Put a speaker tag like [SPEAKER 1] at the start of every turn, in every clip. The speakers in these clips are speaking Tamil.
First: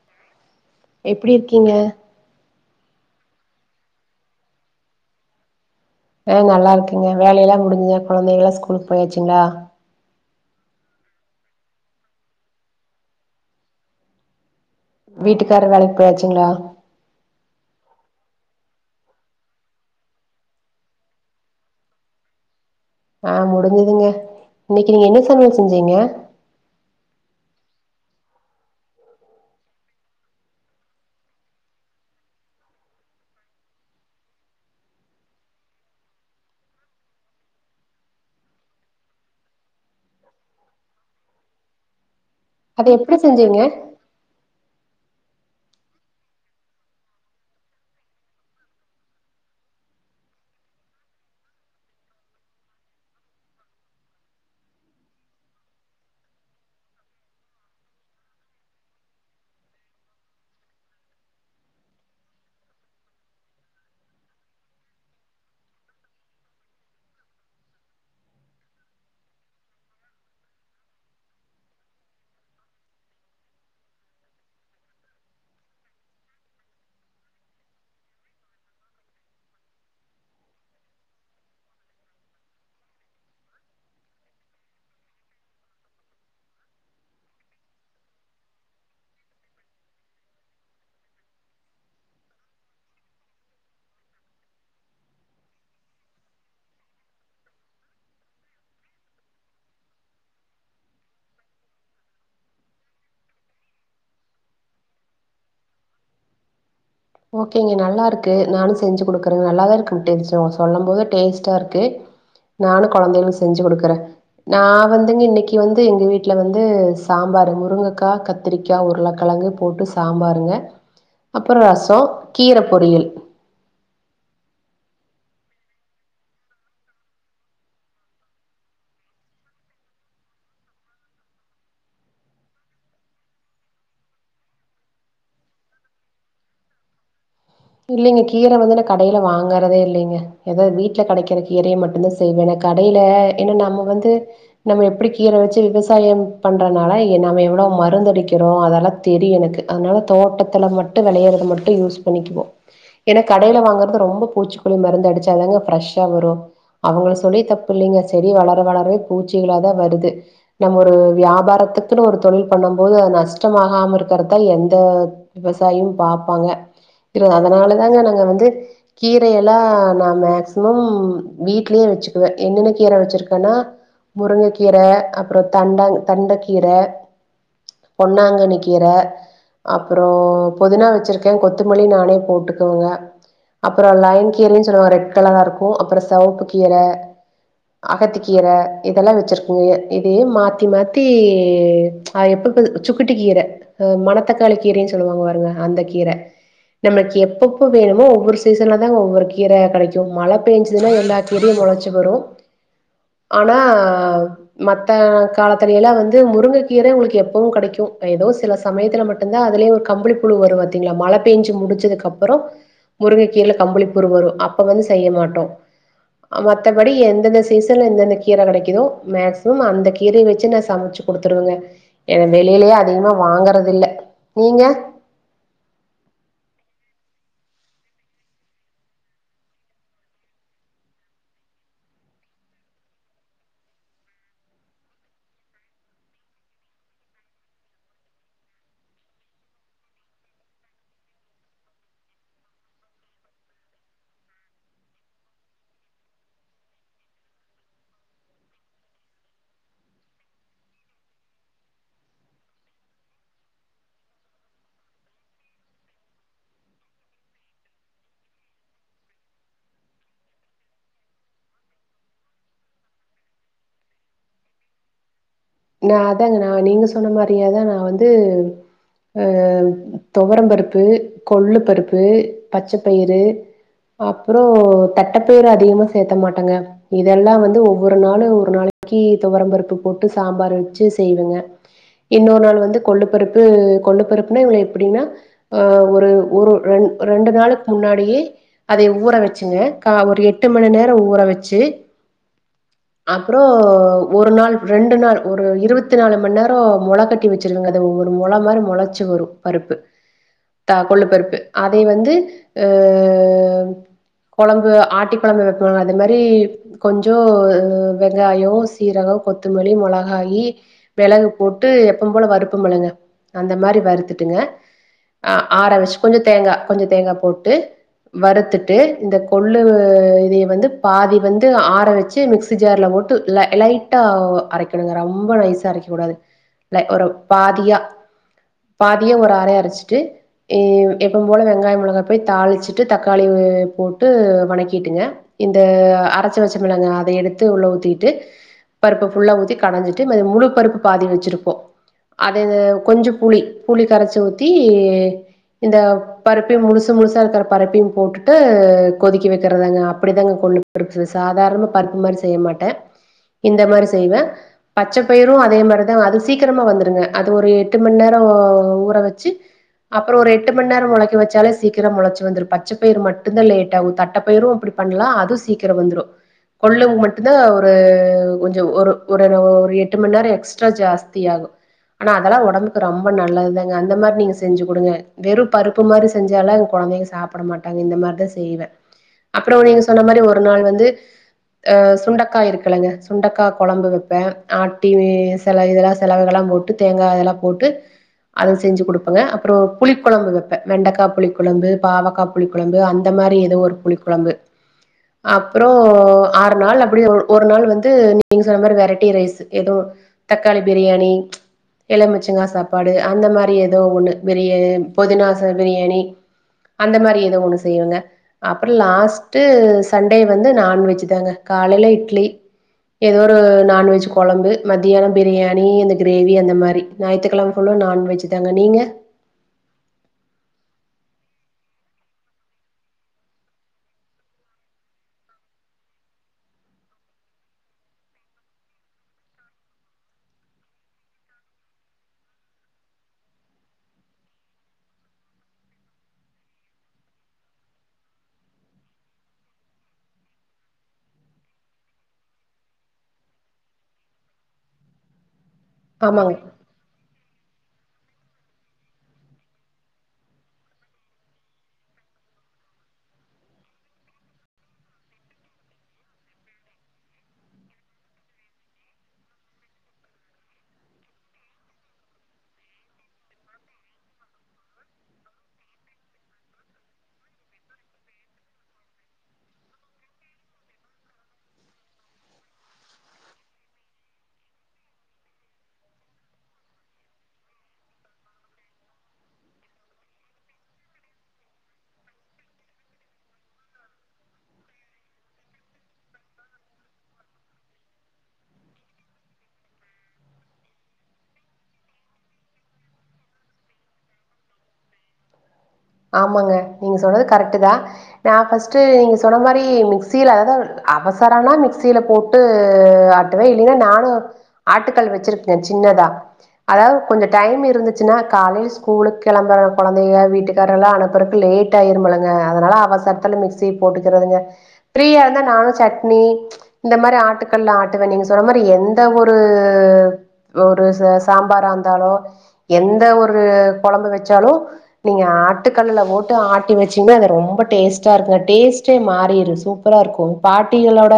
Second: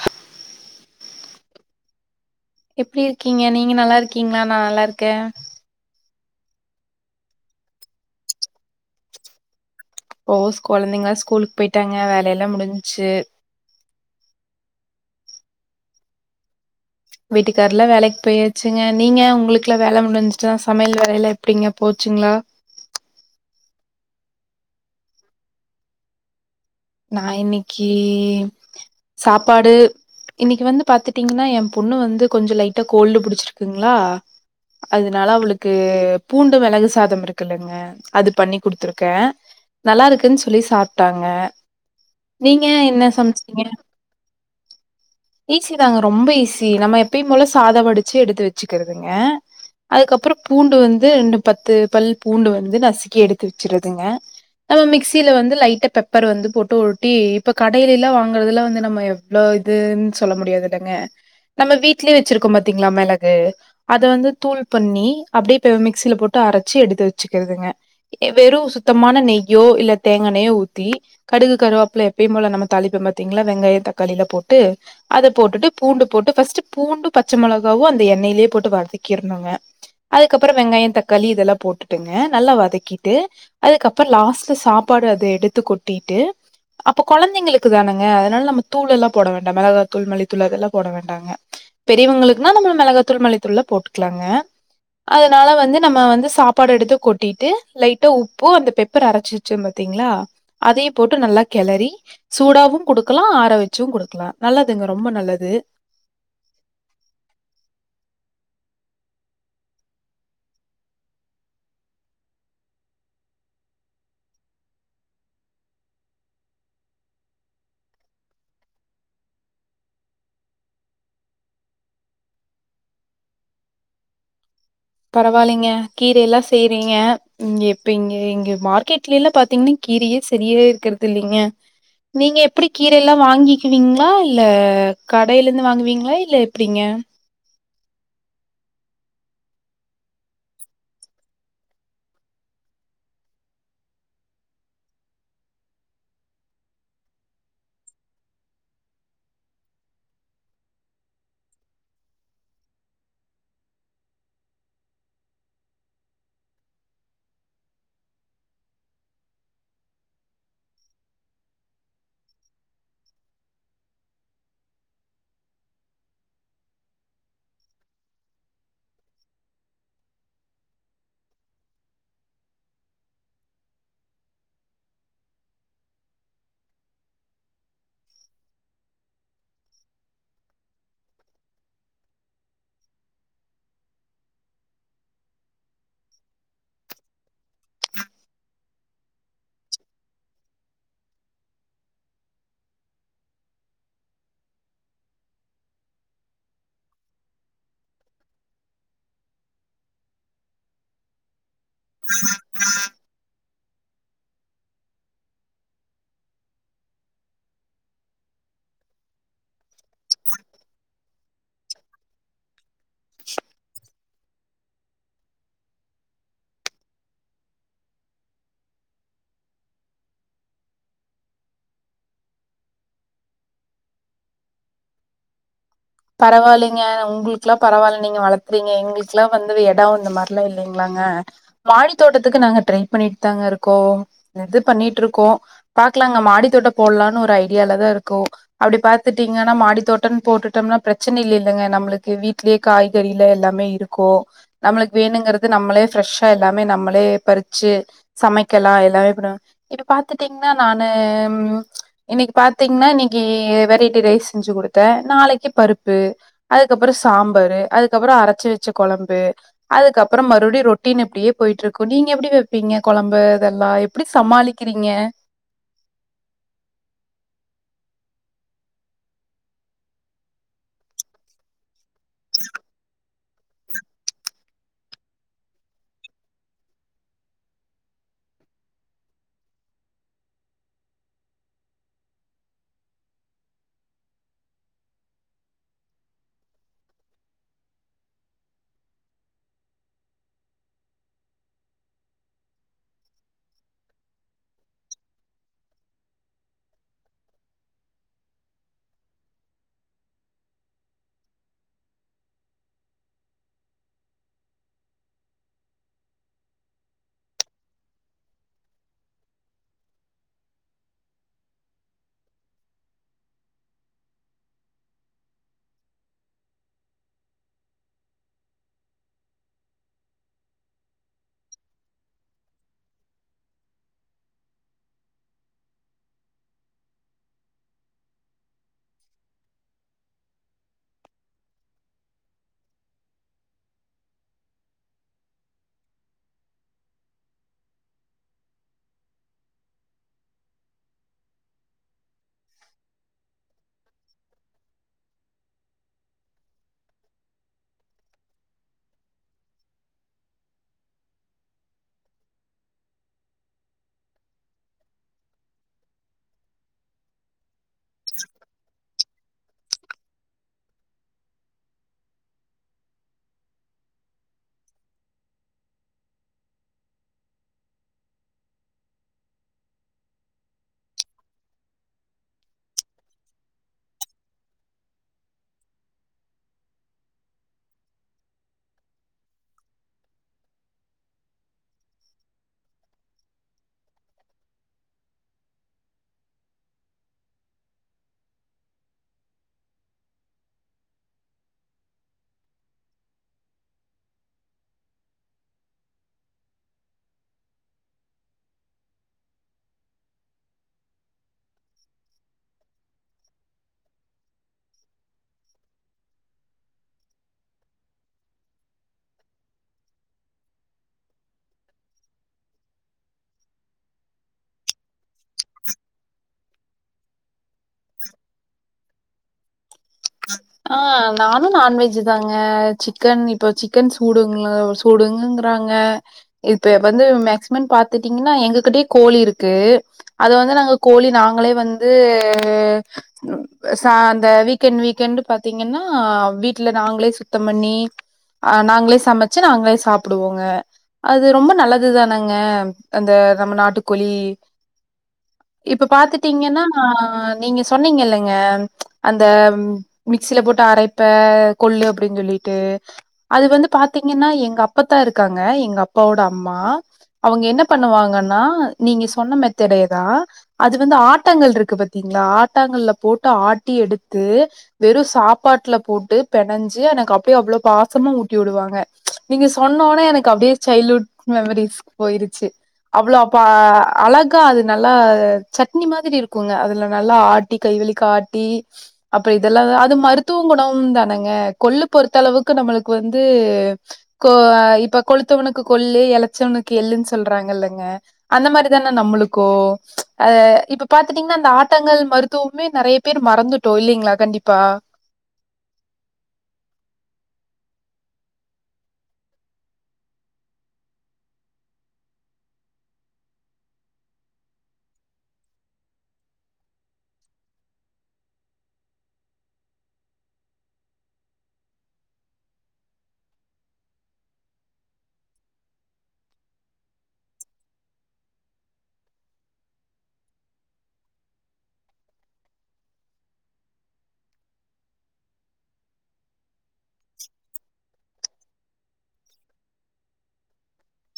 [SPEAKER 1] ஹ
[SPEAKER 2] எப்டி இருக்கீங்க
[SPEAKER 1] எப்டி இருக்கீங்க நீங்க நல்லா இருக்கீங்ளா நா நல்லா இருக்கே
[SPEAKER 2] ஆ நல்லா இருக்கேங்க வேலைல்லா முடிஞ்சதா கொழந்தைங்கல்லா ஸ்கூலுக்கு போயாச்சுங்ளா
[SPEAKER 1] ஓ கொழந்தைங்கங்கலா ஸ்கூலுக்கு போயிட்டாங்க வேலைல்லா முடிஞ்ச்சு
[SPEAKER 2] வீட்டுக்கார் வேலைக்கு போயாச்சுங்ளா
[SPEAKER 1] வீட்டுக்கார்லா வேலைக்கு போயாச்சுங்க நீங்க உங்களுக்ல வேல முடிஞ்ச்சா சமையல் வேலைல்லா எப்டிங்க போச்சுங்ளா
[SPEAKER 2] ஆ முடிஞ்சதுங்க இன்னைக்கி நீங்க என்ன சமையல் செஞ்சீங்க
[SPEAKER 1] நா இன்னைக்கி சாப்பாடு இன்னிக்கி வந்து பாத்துட்டீங்கன்னா என் பொண்ணு வந்து கொஞ்ச லைட்டா கோல்டு புடிச்சிருக்குங்ளா அதனால அவுளுக்கு பூண்டு மெளகு சாதம் இருக்குல்லங்க அது பண்ணி குடுத்துருக்கே நல்லா இருக்குன்னு சொல்லி சாப்ட்டாங்க நீங்க
[SPEAKER 2] அத
[SPEAKER 1] என்ன
[SPEAKER 2] எப்டி செஞ்சீங்க
[SPEAKER 1] சமச்சீங்க ஈஸி தாங்க ரொம்ப ஈஸி நம்ம எப்பயு போல சாதம் வடிச்சி எடுத்து வச்சிக்கிறதுங்க அதுக்கப்றோ பூண்டு வந்து ரெண்டு பத்து பல் பூண்டு வந்து நசுக்கி எடுத்து வச்சிருறதுங்க நம்ம மிக்சியில வந்து லைட்ட பெப்பர் வந்து போட் டோட்டி இப்ப கடையில்லா வாங்குறதுலா வந்து நம்ம எவ்ளோ இதுன்னு சொல்ல முடியாது இல்லங்க நம்ம வீட்லே வச்சிருக்கோ பாத்தீங்ளா மெளகு அத வந்து தூள் பண்ணி அப்டியே பெ இப்ப மிக்சியில போட்டு அரச்சி எடுத்து வச்சிக்கிறதுங்க வெறு சுத்தமான நெய்யோ இல்ல தேங்கானையோ ஊத்தி கடுகு கருவாப்புல எப்பயும் போல நம்ம தாலிப்ப பாத்தீங்ளா வெங்காயம் தக்காளிலா போட்டு அது போட்டுட்டு பூண்டு போட்டு ஃபஸ்ட் பூண்டு பச்ச மெளகாவு அந்த எண்ணயிலயே போட்டு வதக்கிருனுங்க அதுக்கப்பறோ வெங்காயம் தக்காளி இதெல்லா போட்டுட்டுங்க நல்லா வதக்கிட்டு அதுக்கப்றோ லாஸ்ட்ல சாப்பாடு அத எடுத்து கொட்டிட்டு அப்ப கொழந்தைங்களுக்கு தானங்க அதனால நம்ம தூளெல்லா போட வேண்டா மிளகாய்த்தூள் மல்லித்தூள் அதெல்லாம் போட வேண்டாங்க பெரியவங்களுக்குனா நம்ம மிளகாத்தூள் மல்லித்தூள்ல போட்டுக்கலாங்க அதனால வந்து நம்ம வந்து சாப்பாடு எடுத்து கொட்டிட்டு லைட்டா உப்பு அந்த பெப்பர் அரச்சி சோம் பாத்தீங்ளா அதையு போட்டு நல்லா கெளறி சூடாவு குடுக்கலா ஆற வச்சு குடுக்லா நல்லதுங்க ரொம்ப நல்லது
[SPEAKER 2] ஓகேங்க நல்லா இருக்கு நானு செஞ்சு குடுக்கறங்க நல்லாதா இருக்கும் டேஸ்ட் அவுங்க சொல்லும் போது டேஸ்ட்டா இருக்கு நானு கொழந்தைகளுக் செஞ்சு குடுக்கறே நா வந்துங்க இன்னைக்கி வந்து எங்க வீட்ல வந்து சாம்பார்ரு முருங்கக்கா கத் திரிக்கா உருளக்கெழங்கு போட்டு சாம்பாருங்க அப்பற ரசோ கீர பொரியல்
[SPEAKER 1] பரவாயில்லீங்க கீரையெல்லா செய்றீங்க இங்க இப்ப இங்க இங்க மார்க்கெட்ல்லா பாத்தீங்கன்னா கீரயே செரியா இருக்கறது இல்லீங்க நீங்க எப்டி கீரையில்லா வாங்கிக்கிவீங்ளா இல்ல கடையில இந்து வாங்குவீங்ளா இல்ல எப்டிங்க
[SPEAKER 2] இல்லைங்க கீர வந்து நா கடையில வாங்கறதே இல்லைங்க எதோ வீட்ல கெடக்கிற கீரைய மட்டுந்தா சம செய்வேனே கடையில ஏனா நம்ம வந்து நம்ம எப்டி கீர வச்சி விவசாயம் பண்றனால நம்ம எவ்ளோ மருந்தடிக்கிறோ அதெல்லா தெரியு எனக்கு அதனால தோட்டத்துல மட்டு வெளையறத மட்டு யூஸ் பண்ணிக்குவோ ஏனா கடையில வாங்கறது ரொம்ப பூச்சிக்கொல்லி மருந்து அடிச்சாதாங்க ஃப்ரெஷ்ஷா வரு அவங்கள சொல்லியு தப்பு இல்லங்க செடி வளர வளரவே பூச்சிகளாதா வருது நம்ம ஒரு வியாபாரத்துக்குன்னு ஒரு தொழில் பண்ணம்போது அது நஷ்டமாகாம இருக்கறதான் எந்த விவசாயும் பாப்பாங்க இரு அதனாலதாங்க நாங்க வந்து கீரையெல்லா நா மேக்சிமம் வீட்லயே வச்சுக்குவ என்னென்ன கீர வச்சிருக்கன்னா முருங்கக்கீர அப்பற தண்டங் தண்டக்கீர பொன்னாங்கன்னிகீர அப்பற புதினா வச்சிருக்கே கொத்துமல்லி நா னே போட்டுக்குவங்க அப்பற லயன் கீரைனு சொல்லுவோ ரெட் கலரா இருக்கு அப்பற செவப்பு கீர அகத்திக்கீர இதெல்லா வச்சிருக்கங்க இதையே மாத்தி மாத்தி ஆ எப்பப்ப சுக்குட்டிகீர மணத்தக்காளி கீரனு சொல்லுவாங்க பாருங்க அந்த கீர நமக்கு எப்பப்ப வேணுமோ ஒவ்வொரு சீசன்லதாங்க ஒவ்வொரு கீர கெடைக்கு மழ பெஞ்சுதுன்னா எல்லா எது மொளச்சி வரு ஆனா மத்த காலத்துலலா வந்து முருங்கக்கீர உங்களுக்கு எப்பவு கெடைக்கு ஏதோ சில சமயத்துல மட்டு விட்ருந்தா அதுலயே ஒரு கம்புளிபுழு வரு பாத்தீங்களா மழபெஞ்சு முடி முடிச்சதுக்கு அப்பற முருங்க கீரல கம்புளிப்புழு வரு அப்ப வந்து செய்யமாட்டோ மத்த படி எந்தெந்த சீசன்ல எந்தெந்த கீர கெடைக்குதோ மேக்ஸிமம் அந்த கீர வச்சு நா சமைச்சு குடுத்துருவங்க ஏனா வெளிலயே அதிகமா வாங்கறது இல்ல நீங்க
[SPEAKER 1] பரவால்லைங்க உங்களுக்குல்லா பரவால்ல நீங்க வளர்த்துறீங்க எங்களுக்குல்லா வந்து இடம் இந்த மாரிலா இல்லலிங்களாங்க மாடி தோட்டத்துக்கு நாங்க ட்ரை பண்ணிட்டு தாங்க இருக்கோ இது பண்ணிட்டு இருக்கோ பாக்கலாங்க மாடித்தோட்ட போடலானு ஒரு ஐடியால தா இருக்கோ அப்படி பாத்துட்டீங்கனா மாடி தோட்ட போட்டுட்டோனா பிரச்சனை இல்லிலங்க நம்மளுக்கு வீட்லயே காய்கறிலா எல்லாமே இருக்கு நம்மளுக்கு வேணுங்கறது நம்மளே ஃப்ரெஷ்ஷா எல்லாமே நம்மளே பறிச்சு சமைக்கலா எல்லாமே பண்லா இப்ப பாத்துட்டீங்கனா நானு இன்னிக்கு பாத்தீங்கனா இன்னிக்கு வெரைட்டி ரைஸ் செஞ்சு குடுத்த நாளைக்கு பருப்பு ப்பு அதுக்கப்பற சாம்பரு அதுக்கப்பற அரச்சு வச்ச கொழம்பு அதுக்கப்ற மறுபடி ரொட்டின் இப்டியே போய்ட்டு இருக்கு நீங்க எப்டி வப்பீங்க கொழம்பு இதெல்லா எப்டி சமாளிக்கிறீங்க
[SPEAKER 2] நா அதாங்க நா நீங்க சொன்ன மாரியேதா நா வந்து அ துவர பருப்பு கொள்ளு பருப்பு பச்சைப்பயிறு அப்பற தட்டப்பயரு அதிகமா சேத்த மாட்டங்க இதெல்லா வந்து ஒவ்வொரு நாளு ஒரு நாளைக்கி துவரம்பருப்பு போட்டு சாம்பார் வச்சி செய்வங்க இன்னொரு நாள் வந்து கொள்ளு பருப்பு கொள்ளு பருப்புனா இவ்ள எப்புடின்னா ஆ ஒரு ஒரு ரெண் ரெண்டு நாளைக் முன்னாடி அதை ஊற வச்சுங்க கா ஒரு எட்டு மணி நேர ஊற வச்சு அப்றோ ஒரு நாள் ரெண்டு நாள் ஒரு இருவத்தி நாலு மணி நேர மொளக்கட்டி வச்சிருங்க அத ஒரு மொள மாரி மொளச்சி வரு பருப்பு த கொள்ளு பருப்பு அதை வந்து கொழம்பு ஆட்டி கொழம்பு வப்போ அது மாரி கொஞ்சோ வெங்காய சீரக கொத்தமல்லி மிளகாயி மிளகு போட்டு எப்ப போல வறுப்பம்லங்க அந்த மாரி வறுத்துட்டுங்க ஆ ஆற வச்சு கொஞ்சோ தேங்கா கொஞ்ச தேங்கா போட்டு வறுத்துட்டு இந்த கொள்ளு இதய வந்து பாதி வந்து ஆற வச்சு மிக்சி ஜார்ல போட்டு லைட்டா அரைக்கணுங்க ரொம்ப நைசா அரைக்க கூடாது லை ஒரு பாதியா பாதியா ஒரு அர அரைச்சிட்டு ம் எப்போவு போல வெங்காயம் மிளகா போய் தாளிச்சிட்டு தக்காளி போட்டு வணக்கிட்டுங்க இந்த அரைச்சு வச்சமில்லங்க அத எடுத்து உள்ள ஊத்திட்டு பருப்பு உள்ள ஊத்தி கடைஞ்சிட்டு முழுப்பருப்பு பாதி வச்சிருப்போ அது கொஞ்ச புளி புளி கரைச்சி ஊத்தி இந்த பருப்பையு முழுசு முழுசா இருக்கற பருப்பயு போட்டுட்டு கொதிக்க வைக்கிறதாங்க அப்படிதாங்க கொண்டு சாதாரண பருப்பு மாரி செய்ய மாட்டே இந்த மாரி செய்வே பச்சை பயிரு அதே மாரிதா அது சீக்கிரமா வெந்துருங்க அது ஒரு எட்டு மந்நேரோ ஊற வச்சு அப்புற ஒரு எட்டு மந்நேரோ முளைக்க வச்சாலே சீக்கிரம் முளைச்சு வந்துரு பச்சப்பயிர் மட்டுந்தா லேட் ஆகு தட்டப்பயிரு அப்படி பண்லா அது சீக்கிர வெந்துரு கொள்ளு மட்டுந்தா ஒரு கொஞ்ச ஒரு ஒரு ஒரு எட்டு மந்நேர எக்ஸ்ட்ரா ஜாஸ்தி ஆகு ஆனா அதெல்லா உடம்புக்கு ரொம்ப நல்லதுதாங்க அந்த மாரி நீங்க செஞ்சு குடுங்க வெறும் பருப்பு மாரி செஞ்சாலு எங்க குழந்தைங்க சாப்பிட மாட்டாங்க இந்த மாரிதா செய்வ அப்புற நீங்க சொன்ன மாரி ஒரு நாள் வந்து அ சுண்டக்கா இருக்குலைங்க சுண்டக்கா க்கா குழம்பு வைப்பே அப்ட்டி சில இதெல்லா செலவுகல்லா போட்டு தேங்கா இதெல்லாம் போட்டு அத செஞ்சு குடுப்பங்க அப்புற புளிக்குழம்பு வெப்பே வெண்டக்கா புளிக்குழம்பு பாவக்கா புளிக்குழம்பு அந்த மாரி எதோ ஒரு புளிக்குழம்பு அப்புறோ ஆறு நாள் அப்டி ஒரு நாள் வந்து நீங்க சொன்ன மாரி வெரைட்டி ரைஸ் எதோ தக்காளி பிரியாணி எழுமிச்சங்கா சாப்பாடு அந்த மாரி எதோ ஒன்னு பிரியா பொதினா பிரியாணி அந்த மாரி எதோ ஒண்ணு செய்வங்க அப்புற லாஸ்ட்டு சண்டே வந்து நான்வெஜ் தாங்க காலைல இட்லி எதோ ஒரு நான்வெஜ் குழம்பு மத்தியானம் பிரியாணி இந்த கிரேவி அந்த மாரி ஞாயி்த்து கழம ஃபுல்லா நான்வெஜ் தங்க நீங்க
[SPEAKER 1] ஆ நானு நான்வெஜ் தாங்க சிக்கன் இப்போ சிக்கன் சூடுங்கள டுங்கங்கறாங்க இப்ப வந்து மேக்சிமம் பாத்துட்டீங்கன்னா எங்ககிட்டயே கோழி இருக்கு அத வந்து நாங்க கோழி நாங்களே வந்து சா அந்த வீக்கன் வீக்கன்ட் பாத்தீங்கன்னா வீட்ல நாங்களே சுத்தம் பண்ணி அ நாங்களே சமைச்சு நாங்களே சாப்பிடுவோங்க அது ரொம்ப நல்லது தானேங்க அந்த நம்ம நாட்டுக்கோழி இப்ப
[SPEAKER 2] ஆமாங்க
[SPEAKER 1] பாத்துட்டீங்கன்னா ஆ நீங்க சொன்னீங்கல்லங்க அந்த மிக்ஸ்சில போட்டு அரைப்ப கொள்ளு அப்டின்னு சொல்லிட்டு அது வந்து பாத்தீங்கன்னா எங்க அப்பத்தா இருக்காங்க எங்க அப்பாவோட அம்மா அவுங்க என்ன பண்ணுவாங்கன்னா நீங்க சொன்ன மெத்தடே தா அது வந்து ஆட்டாங்கள் இருக்கு பாத்தீங்களா ஆட்டாங்கள்ல போட்டு ஆட்டி எடுத்து வெறு சாப்பாட்டுல போட்டு பெணஞ்சு எனக்கு அப்டியே அவ்ளோ பாசமா ஊட்டி விடுவாங்க நீங்க சொன்னோனே எனக்கு அப்டியே சைல்டுஹுட் மெமரிஸ்க்கு போயிருச்சு அவ்ளோ அப்ப அழகா அது நல்லா சட்னி மாதிரி இருக்குங்க அதுல நல்லா ஆ ட்டி கைவலிக்க ஆட்டி அப்புற இதெல்லா அது மருத்துவ உணவு தானேங்க கொள்ளு பொறுத்த அளவுக்கு நம்மளுக்கு வந்து கோ இப்ப கொளுத்தவனுக்கு கொள்ளு இளச்சவனுக்கு எள்ளுன்னு சொல்றாங்கல்லங்க அந்த மாதிரிதானே நம்மளுக்கு அ இப்ப பாத்துட்டீங்கன்னா அந்த ஆட்டங்கள் மருத்துவமே நறைய பேர் மறந்துட்டோ இல்லைங்களா கண்டிப்பா
[SPEAKER 2] ஆமாங்க நீங்க சொன்னது கரெக்ட்டு தா நா ஃபர்ஸ்ட்டு நீங்க சொன்ன மாதிரி மிக்சியில அதாவது அவசரனா மிக்சியில போட்டு ட்டு ஆட்டுவேன் இல்ல நானும் ஆட்டுக்கல் வச்சிருக்கேன் சின்னதா அதாவது கொஞ்சம் டைம் இருந்துச்சுன்னா காலையில ஸ்கூலுக்கு கிளம்புற கொழந்தைங்க வீட்டு எல்லரையும் அனுபுறதுக்கு லேட் ஆயிருமில்லங்க அதனால அவசரத்துல மிக்சி போட்டுக்கிறதுங்க ஃப்ரீயா இருந்தா நானும் சட்னி இந்த மாரி ஆட்டுகள்ல ஆட்டுவே நீங்க சொன்ன மாதிரி எந்த ஒரு ஒரு ச சாம்பாரா இருந்தாலோ எந்த ஒரு கொழம்பு வச்சாலும் நீங்க ஆ ஆட்டுக்கல்ல போட்டு ஆட்டி வச்சிங்கனா அது ரொம்ப டேஸ்ட் டா இருக்கு டேஸ்ட்டே மாறிடு சூப்பரா இருக்கும் பாட்டிகளோட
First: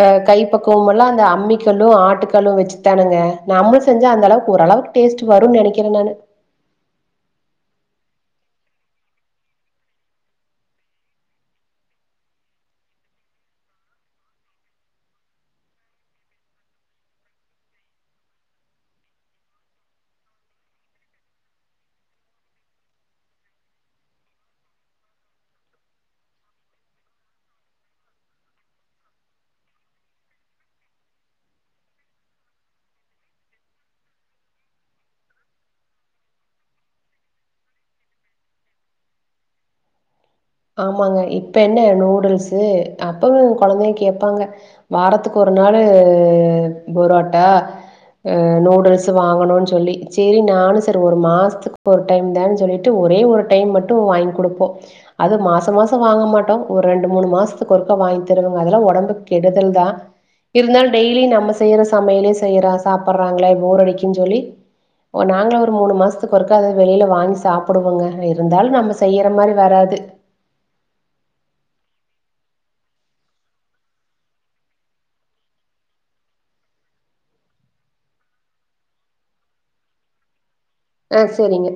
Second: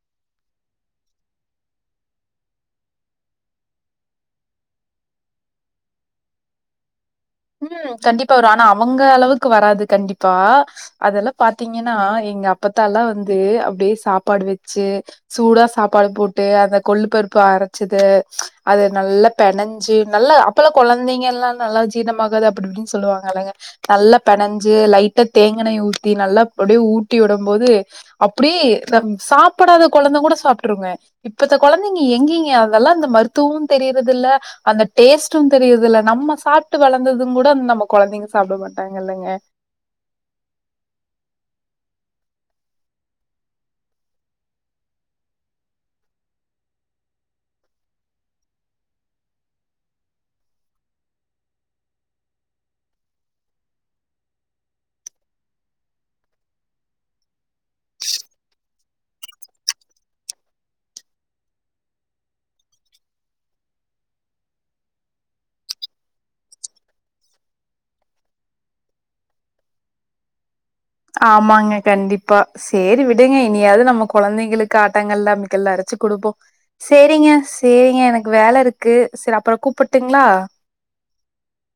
[SPEAKER 2] அ கை பக்குவமெல்லா அந்த அம்மிக்கல்லும் ஆட்டுக்கல்லும் வச்சு தானங்க நம்ம செஞ்சா அந்த அளவுக்கு ஓரளவுக்கு டேஸ்ட் வரும் நினைக்கிறே நானு
[SPEAKER 1] உம் கண்டிப்பா வரும் ஆனா அவுங்க அளவுக்கு வராது கண்டிப்பா அதெல்லாம் பாத்தீங்கன்னா எங்க அப்பத்தால்லா வந்து அப்படியே சாப்பாடு வச்சு சூடா சாப்பாடு போட்டு அந்த கொள்ளு பருப்பு அரச்சது அது நல்லா பெனஞ்சு நல்லா அப்பல்லாம் கொழந்தைங்க எல்லாம் நல்லா ஜீரணமாகாது அப்படி இப்படின்னு சொல்லுவாங்க இல்லங்க நல்லா பெனஞ்சு லைட்டா தேங்கெண்ணய ஊத்தி நல்லா அப்படியே ஊட்டி விடும் போது அப்படியே சாப்பிடாத குழந்த கூட சாப்ட்டுருங்க இப்ப அந்த கொழந்தைங்க எங்கீங்க அதெல்லா இந்த மருத்துவமும் தெரியிறது இல்ல அந்த டேஸ்ட்டும் தெரியுறது இல்ல நம்ம சாப்ட்டு வளர்ந்ததும் கூட அ நம்ம கொழந்தைங்க சாப்ட மாட்டாங்க இல்லைங்க
[SPEAKER 2] ஆமாங்க இப்ப என்ன நூடுல்ஸ்ஸு அப்பவும் கொழந்தைங்க கேப்பாங்க வாரத்துக்கு ஒரு நாளு புரோட்டா நூடுல்ஸ்ஸு வாங்கணுன்னு சொல்லி சேரி நானும் சரி ஒரு மாசத்துக்கு டைம் தா சொல்லிட்டு ஒரே ஒரு டைம் மட்டும் வாங்கி குடுப்போம் அது மாசம் மாசம் வாங்க மாட்டோம் ஒரு ரெண்டு மூணு மாசத்துக்கு ஒருக்கா வாங்கி தருவாங்க அதெல்லா உடம்புக்கு கெடுதல் தா இருந்தாலு டெய்லி நம்ம செய்யற சமையலே செய்யற சாப்டுறாங்களே போர் அடிக்குன் சொல்லி ஓ நாங்களு ஒரு மூணு மாசத்துக்கு ஒருக்கா அத வெளியில வாங்கி சாப்டுவோங்க இருந்தாலும் நம்ம செய்யிற மாரி வராது
[SPEAKER 1] ஆமாங்க கண்டிப்பா சேரி விடுங்க இனியாவது நம்ம கொழந்தைங்களுக்கு ஆட்டாங்க ல்ல அமிக்கல்ல அரச்சி கொடுப்போ சேரிங்க சேரிங்க எனக்கு வேல இருக்கு சரி அப்றம் கூப்ட்டுங்களா
[SPEAKER 2] ஆ சேரிங்க